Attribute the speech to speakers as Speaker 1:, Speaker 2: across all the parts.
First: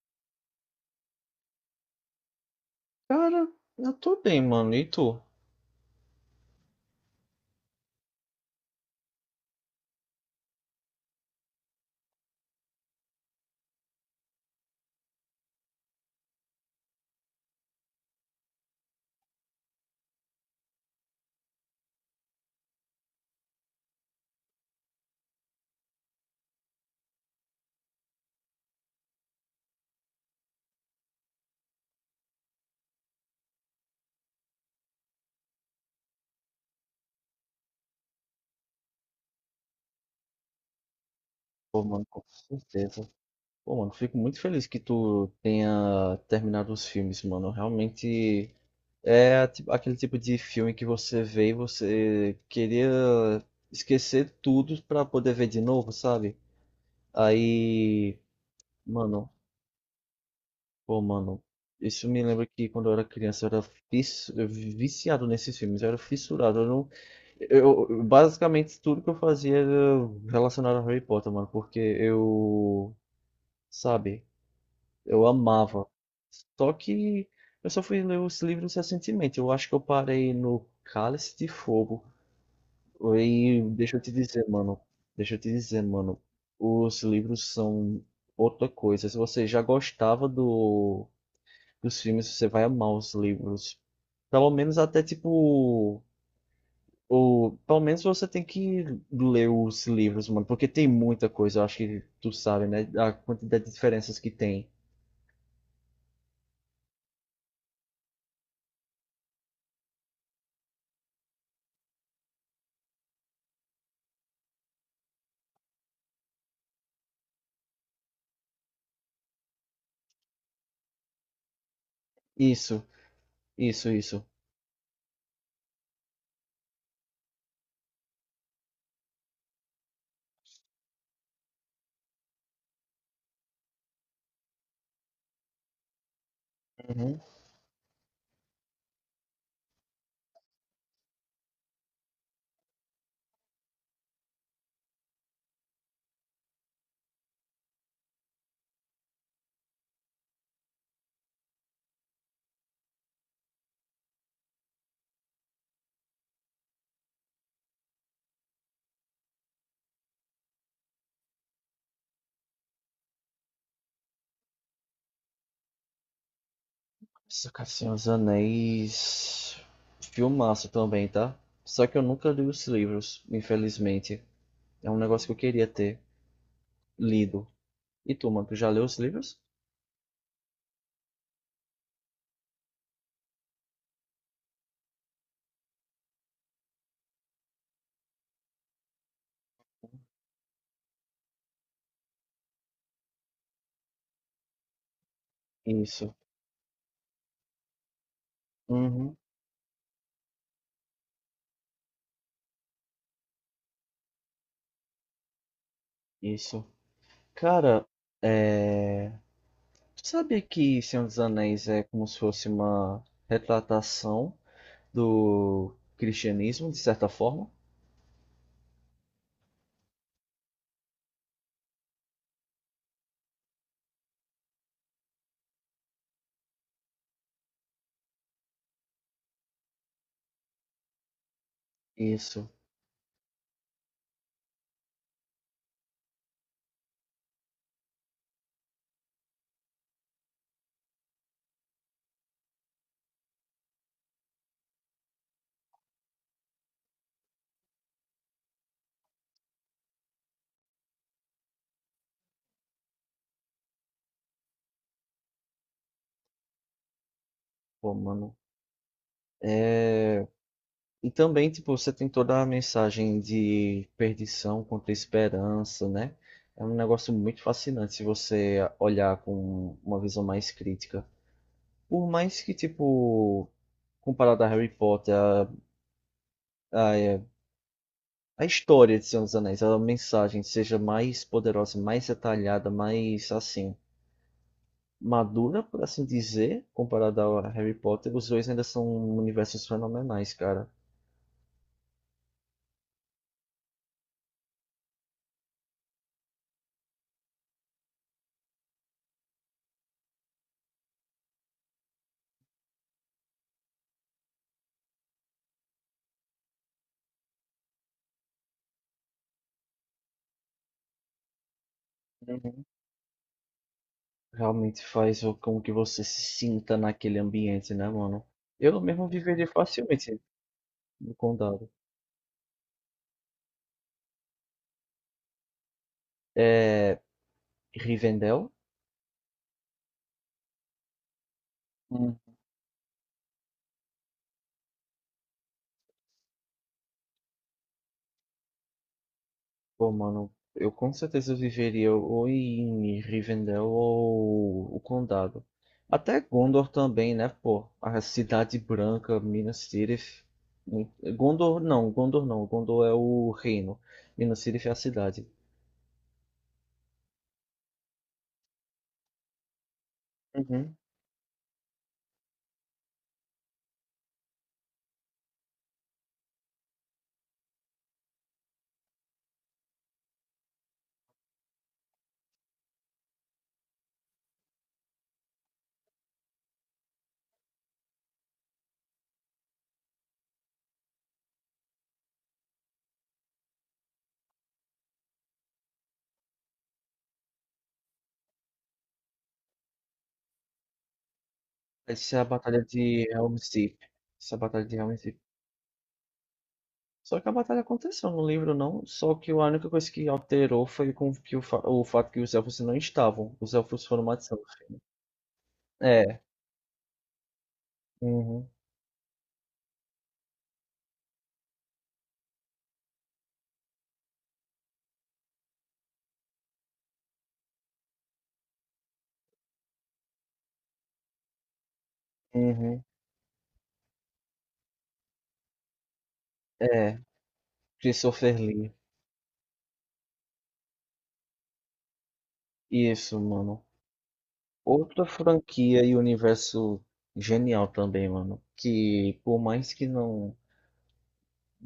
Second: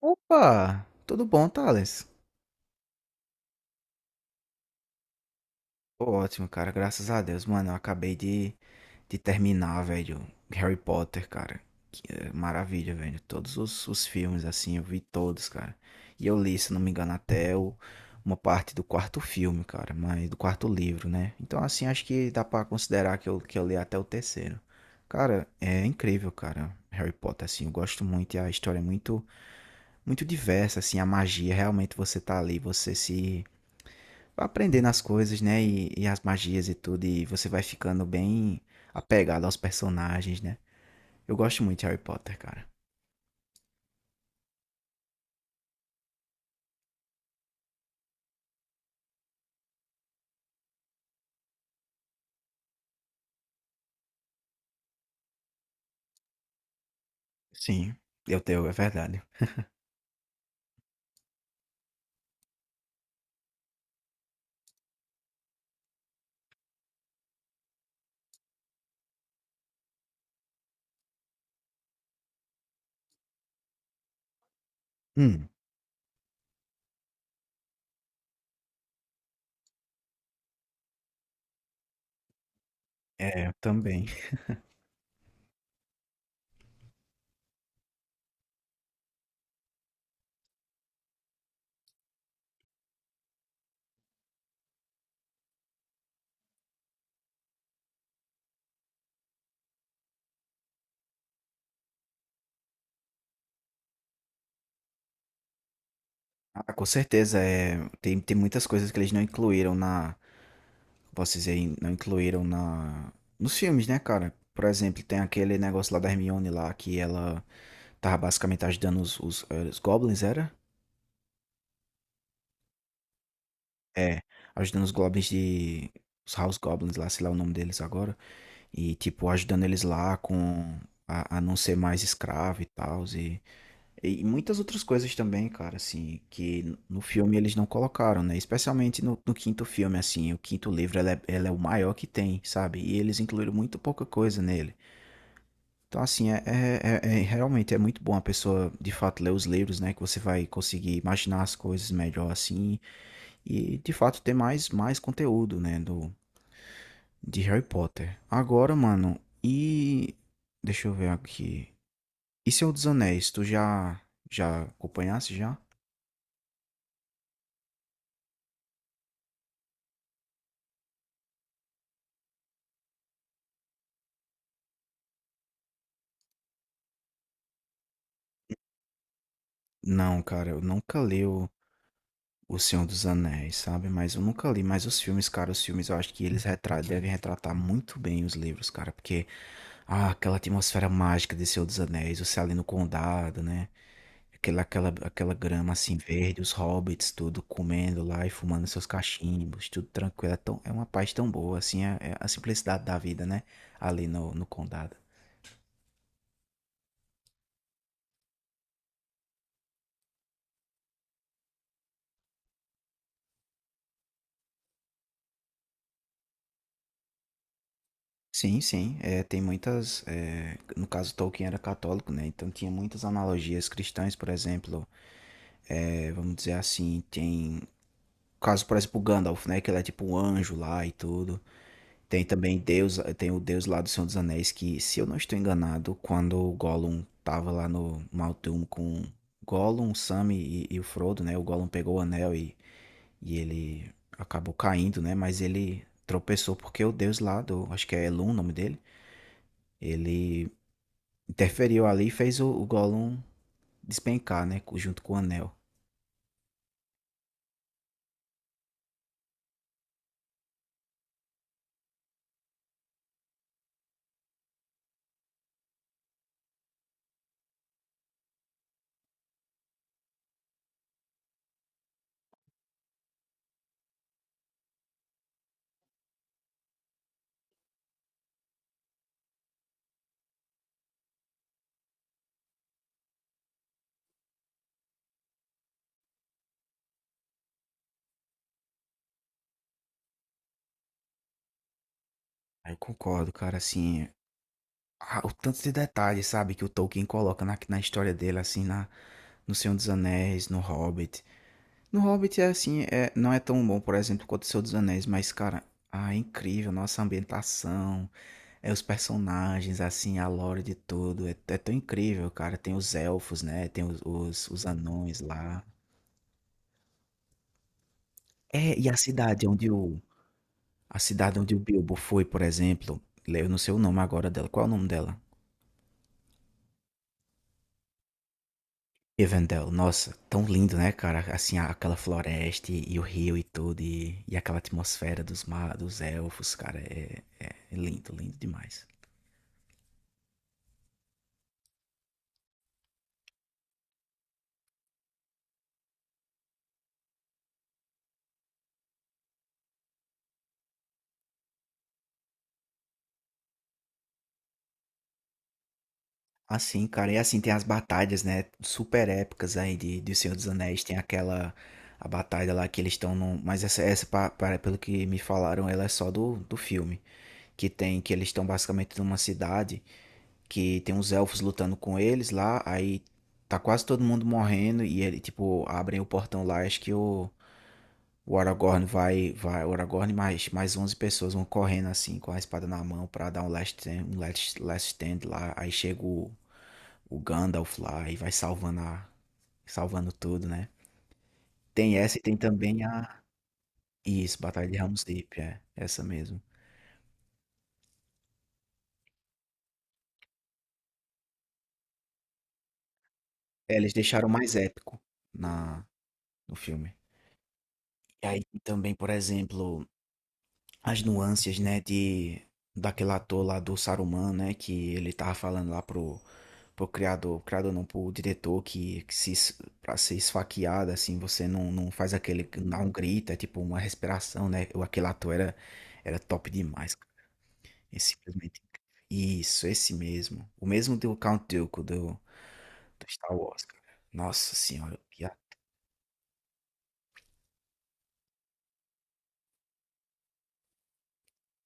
Speaker 1: Opa! Tudo bom, Thales?
Speaker 2: Cara, eu tô bem, mano. E tu?
Speaker 1: Tô ótimo, cara. Graças a Deus, mano. Eu acabei de terminar, velho. Harry Potter, cara. Que maravilha, velho. Todos os filmes, assim, eu vi todos, cara. E eu li, se não me engano, uma parte do quarto filme, cara. Mas do quarto livro, né? Então, assim, acho que dá pra considerar que eu li até o terceiro. Cara, é incrível, cara. Harry Potter, assim, eu gosto muito e a história é muito diversa, assim, a magia, realmente você tá ali, você se aprendendo as coisas, né? E as magias e tudo. E você vai ficando bem apegado aos personagens, né? Eu gosto muito
Speaker 2: Pô,
Speaker 1: de Harry
Speaker 2: mano, com
Speaker 1: Potter, cara.
Speaker 2: certeza. Pô, mano, fico muito feliz que tu tenha terminado os filmes, mano. Realmente é aquele tipo de filme que você vê e você queria esquecer tudo pra poder ver de novo, sabe?
Speaker 1: Sim,
Speaker 2: Aí,
Speaker 1: eu tenho, é verdade.
Speaker 2: mano. Pô, mano, isso me lembra que quando eu era criança eu era viciado nesses filmes, eu era fissurado. Eu não... basicamente tudo que eu fazia era relacionado a Harry Potter, mano, porque eu, sabe, eu
Speaker 1: Hum,
Speaker 2: amava. Só que eu só fui ler os livros recentemente. Eu acho que eu parei no Cálice de Fogo.
Speaker 1: é, eu
Speaker 2: E deixa eu
Speaker 1: também.
Speaker 2: te dizer, mano, deixa eu te dizer, mano, os livros são outra coisa. Se você já gostava do os filmes, você vai amar os livros. Pelo menos até tipo. O, pelo menos você tem que ler os livros, mano, porque tem muita coisa, eu acho que tu sabe, né? A quantidade de diferenças que tem.
Speaker 1: Ah, com certeza, é, tem muitas coisas que eles não incluíram na. Posso dizer, não incluíram na. Nos filmes, né, cara? Por exemplo, tem aquele negócio lá da Hermione lá, que ela tava basicamente ajudando os Goblins, era?
Speaker 2: Isso, isso,
Speaker 1: É,
Speaker 2: isso.
Speaker 1: ajudando os Goblins de. Os House Goblins lá, sei lá o nome deles agora. E tipo ajudando eles lá com a não ser mais escravo e tal e muitas outras coisas também, cara, assim, que no
Speaker 2: Uhum.
Speaker 1: filme eles não colocaram, né? Especialmente no quinto filme, assim, o quinto livro ela é o maior que tem, sabe? E eles incluíram muito pouca coisa nele. Então, assim, realmente é muito bom a pessoa, de fato, ler os livros, né? Que você vai conseguir imaginar as coisas melhor, assim, e, de fato, mais conteúdo, né? De Harry Potter. Agora, mano, e. Deixa eu ver aqui. E Senhor dos Anéis? Tu já. Já acompanhasse já?
Speaker 2: Isso, cara. Senhor dos Anéis. Filmaço também, tá? Só que eu nunca li os livros, infelizmente. É um negócio que eu queria ter lido. E tu, mano, tu já leu os livros?
Speaker 1: Não, cara, eu nunca li o Senhor dos Anéis, sabe? Mas eu nunca li. Mas os filmes, cara, os filmes eu acho que eles devem retratar muito bem os livros, cara. Porque. Ah, aquela atmosfera mágica de Senhor dos Anéis, você ali no condado, né? Aquela grama assim
Speaker 2: Isso.
Speaker 1: verde, os hobbits tudo comendo lá e fumando seus
Speaker 2: Uhum.
Speaker 1: cachimbos, tudo tranquilo. É, tão, é uma paz tão boa, assim, é, é a simplicidade da vida, né? Ali no condado.
Speaker 2: Isso. Cara, é. Tu sabia que Senhor dos Anéis é como se fosse uma retratação do cristianismo, de certa forma?
Speaker 1: Sim, sim, é, tem muitas. É, no caso, Tolkien era católico, né? Então tinha muitas analogias cristãs, por exemplo, é, vamos dizer assim, tem. Caso, por exemplo, o Gandalf, né? Que ele é tipo um anjo lá e tudo. Tem
Speaker 2: Isso,
Speaker 1: também Deus, tem o Deus lá do Senhor dos Anéis que, se eu não estou enganado, quando o Gollum tava lá no Mal'Doom com Gollum, Sam e o Frodo, né? O Gollum pegou o anel e ele acabou caindo, né? Mas ele tropeçou porque o Deus lá do, acho que é Elun o nome dele, ele interferiu ali e fez o Gollum despencar, né? Junto com o anel.
Speaker 2: pô, mano. E também, tipo, você tem toda a mensagem de perdição contra a esperança, né? É um negócio muito fascinante se você olhar com uma visão mais crítica. Por mais que, tipo, comparado a Harry Potter, a, a história de Senhor dos Anéis, a mensagem seja mais poderosa, mais detalhada, mais assim madura, por assim dizer, comparada ao Harry Potter, os dois ainda são universos fenomenais, cara.
Speaker 1: Aí eu concordo, cara, assim, ah, o tanto de detalhes, sabe, que o Tolkien coloca na história dele, assim, na no Senhor dos Anéis, no Hobbit. No Hobbit é assim, é, não é tão bom, por exemplo, quanto o Senhor dos Anéis, mas, cara, ah, é incrível, nossa ambientação, é os personagens, assim, a lore de tudo, é, é tão incrível, cara.
Speaker 2: Uhum.
Speaker 1: Tem os elfos, né? Tem os
Speaker 2: Realmente
Speaker 1: anões
Speaker 2: com
Speaker 1: lá.
Speaker 2: que você se sinta naquele ambiente, né, mano?
Speaker 1: É,
Speaker 2: Eu
Speaker 1: e
Speaker 2: mesmo viveria facilmente
Speaker 1: a
Speaker 2: no
Speaker 1: cidade onde o
Speaker 2: condado.
Speaker 1: Bilbo foi, por exemplo, eu não sei o nome agora dela, qual é o nome dela?
Speaker 2: É, Rivendell.
Speaker 1: Rivendell, nossa, tão lindo, né, cara? Assim, aquela floresta e o rio e tudo, e aquela atmosfera dos elfos, cara, é lindo, lindo demais.
Speaker 2: Pô, mano, eu com certeza viveria ou em Rivendell ou o Condado. Até Gondor também, né, pô? A Cidade Branca, Minas Tirith. Mu- Gondor não, Gondor não. Gondor é o reino. Minas Tirith é a cidade.
Speaker 1: Assim, cara, e assim tem as batalhas, né, super épicas aí de Senhor dos
Speaker 2: Uhum.
Speaker 1: Anéis, tem aquela a batalha lá que eles estão num, mas pelo que me falaram, ela é só do filme, que tem que eles estão basicamente numa cidade que tem uns elfos lutando com eles lá, aí tá quase todo mundo morrendo e ele tipo abrem o portão lá, acho que o Aragorn vai vai o Aragorn e mais 11 pessoas vão correndo assim com a espada na mão pra dar um last stand, um last stand lá, aí chega o Gandalf lá e vai salvando a, salvando tudo, né? Tem essa
Speaker 2: Essa é
Speaker 1: e
Speaker 2: a
Speaker 1: tem
Speaker 2: Batalha
Speaker 1: também
Speaker 2: de
Speaker 1: a
Speaker 2: Helm's Deep. Essa é a
Speaker 1: isso,
Speaker 2: Batalha
Speaker 1: Batalha
Speaker 2: de
Speaker 1: de
Speaker 2: Helm's
Speaker 1: Helm's
Speaker 2: Deep.
Speaker 1: Deep, é essa mesmo.
Speaker 2: Só que a batalha aconteceu no livro, não. Só que a única coisa que alterou foi com que o fato que os elfos não estavam. Os
Speaker 1: É,
Speaker 2: elfos
Speaker 1: eles
Speaker 2: foram
Speaker 1: deixaram
Speaker 2: matados.
Speaker 1: mais épico na
Speaker 2: É.
Speaker 1: no filme. E aí
Speaker 2: Uhum.
Speaker 1: também, por exemplo, as nuances, né, de daquele ator lá do Saruman, né, que ele tava falando lá pro criador, criador não, pro diretor que se es- pra ser esfaqueado assim, você não, não faz aquele não dá
Speaker 2: Uhum.
Speaker 1: um grito, é tipo uma respiração, né? O aquele ator era top demais.
Speaker 2: É.
Speaker 1: É
Speaker 2: Christopher
Speaker 1: simplesmente
Speaker 2: Lee.
Speaker 1: incrível. Isso, esse mesmo. O mesmo do Count Dooku do
Speaker 2: Isso,
Speaker 1: Star Wars,
Speaker 2: mano.
Speaker 1: cara. Nossa senhora.
Speaker 2: Outra
Speaker 1: Que a-
Speaker 2: franquia e universo genial também, mano. Que por mais que não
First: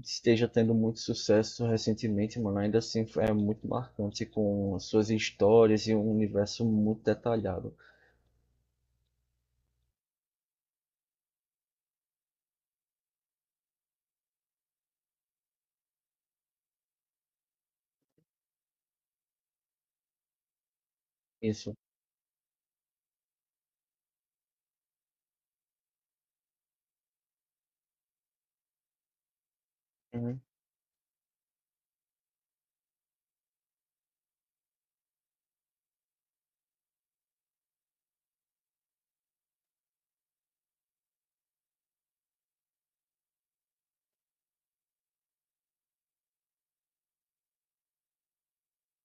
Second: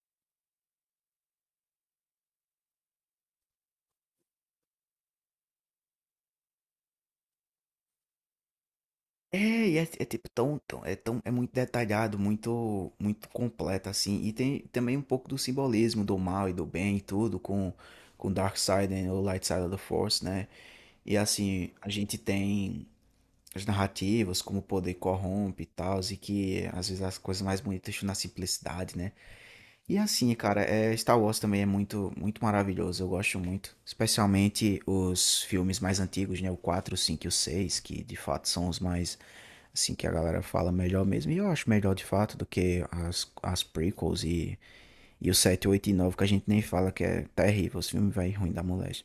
Speaker 2: esteja tendo muito sucesso recentemente, mano, ainda assim é muito marcante com suas histórias e um universo muito detalhado.
Speaker 1: É, é tipo é tão, é muito detalhado, muito completo assim. E tem também um pouco do simbolismo do mal e do bem e tudo com Dark Side e o Light Side of the Force, né? E assim,
Speaker 2: Isso.
Speaker 1: a gente tem as narrativas como o poder corrompe e tal, e que às vezes as coisas mais bonitas estão na simplicidade, né? E assim,
Speaker 2: Uhum.
Speaker 1: cara, é, Star Wars também é muito maravilhoso, eu gosto muito. Especialmente os filmes mais antigos, né? O quatro, o 5 e o seis, que de fato são os mais, assim, que a galera fala melhor mesmo. E eu acho melhor de fato do que as prequels e o sete, 8 e nove, que a gente nem fala, que é terrível, os filmes vai ruim da mulher.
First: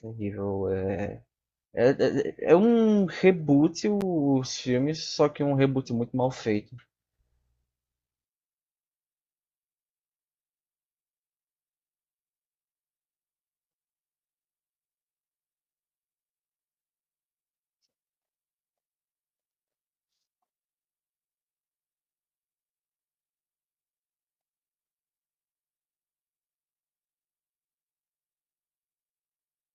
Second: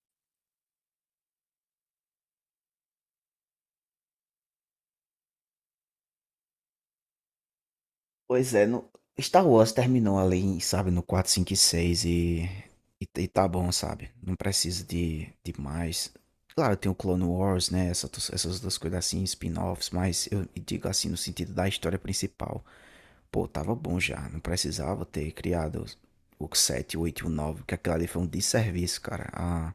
Speaker 2: Terrível. É... É, é, é um reboot os filmes, só que um reboot muito mal feito.
Speaker 1: Pois é, no... Star Wars terminou ali, sabe, no quatro, 5 e 6 e tá bom, sabe? Não precisa de mais. Claro, tem o Clone Wars, né? Essa, essas duas coisas assim, spin-offs, mas eu digo assim no sentido da história principal. Pô, tava bom já, não precisava ter criado o 7, o 8 e o nove, que aquilo ali foi um desserviço, cara, a,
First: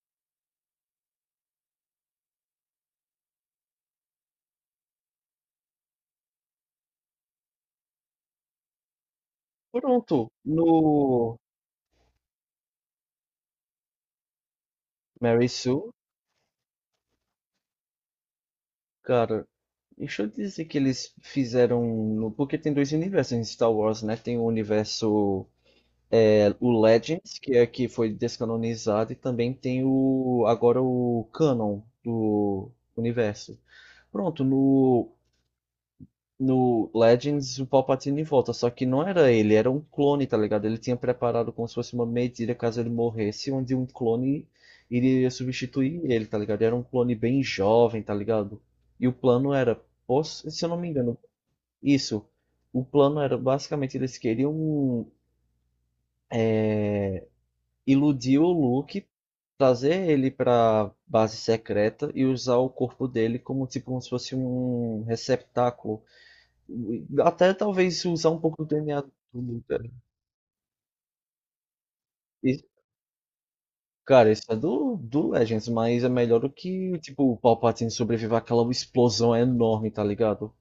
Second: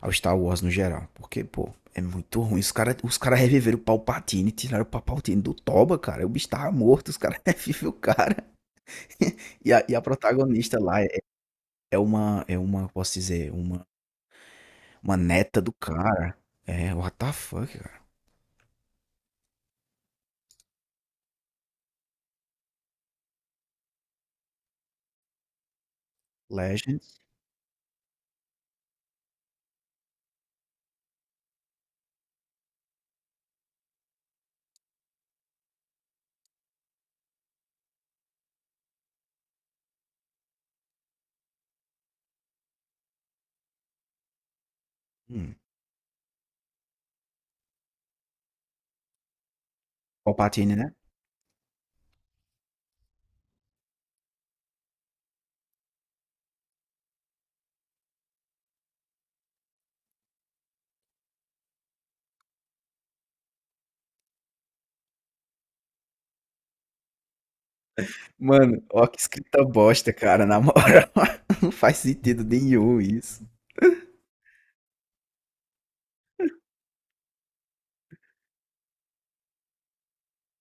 Speaker 1: ao Star Wars no geral. Porque, pô, é muito ruim. Os cara reviveram o Palpatine, tiraram o Palpatine do Toba, cara. O bicho tava morto, os caras revivem o cara. E a
Speaker 2: Pronto.
Speaker 1: protagonista lá é
Speaker 2: No
Speaker 1: é uma, posso dizer, uma
Speaker 2: Mary
Speaker 1: neta do
Speaker 2: Sue.
Speaker 1: cara. É, what the fuck, cara.
Speaker 2: Cara, deixa eu dizer que eles fizeram. Porque tem dois universos em Star Wars, né? Tem o universo. É, o
Speaker 1: Legends.
Speaker 2: Legends, que é que foi descanonizado, e também tem o. Agora o Canon do universo. Pronto, no no Legends, o Palpatine volta, só que não era ele, era um clone, tá ligado? Ele tinha preparado como se fosse uma medida caso ele morresse, onde um clone iria
Speaker 1: Hum,
Speaker 2: substituir ele, tá ligado? Era um clone bem jovem, tá ligado? E o plano era, se eu
Speaker 1: Palpatine,
Speaker 2: não me
Speaker 1: né.
Speaker 2: engano, isso. O plano era basicamente eles queriam iludir o Luke, trazer ele pra base secreta e usar o corpo dele como tipo como se fosse um receptáculo. Até talvez usar um pouco do
Speaker 1: Mano,
Speaker 2: DNA
Speaker 1: ó
Speaker 2: do
Speaker 1: que
Speaker 2: Doom,
Speaker 1: escrita
Speaker 2: cara.
Speaker 1: bosta, cara, na moral. Não faz sentido
Speaker 2: E,
Speaker 1: nenhum isso.
Speaker 2: cara, isso é do Legends, mas é melhor do que, tipo, o Palpatine sobreviver àquela explosão enorme, tá ligado?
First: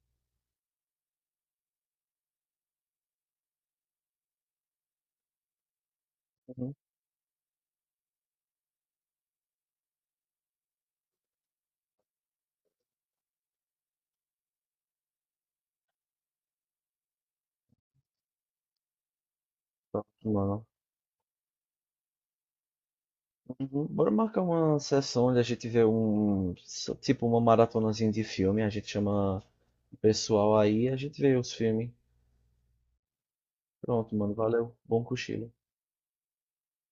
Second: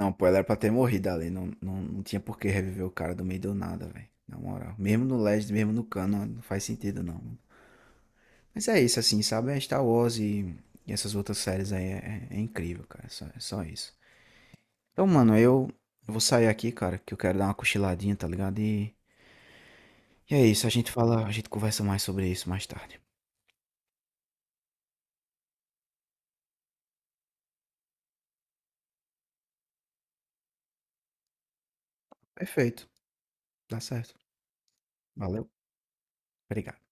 Speaker 1: Não, pô, ela era pra ter morrido ali, não tinha por que reviver o cara do meio do nada, velho, na moral. Mesmo no Legends, mesmo no canon, não faz
Speaker 2: Uhum.
Speaker 1: sentido não. Mas é isso, assim, sabe, é Star Wars e essas outras séries aí é incrível, cara, é só isso. Então, mano, eu vou sair aqui, cara, que eu quero dar uma cochiladinha, tá ligado? E é isso,
Speaker 2: Mano.
Speaker 1: a gente fala, a gente conversa mais sobre isso mais tarde.
Speaker 2: Uhum. Bora marcar uma sessão onde a gente vê um. So, tipo, uma maratonazinha de filme. A gente chama o pessoal aí e a gente vê os filmes.
Speaker 1: Perfeito, dá
Speaker 2: Pronto,
Speaker 1: certo.
Speaker 2: mano. Valeu. Bom
Speaker 1: Valeu,
Speaker 2: cochilo.
Speaker 1: obrigado.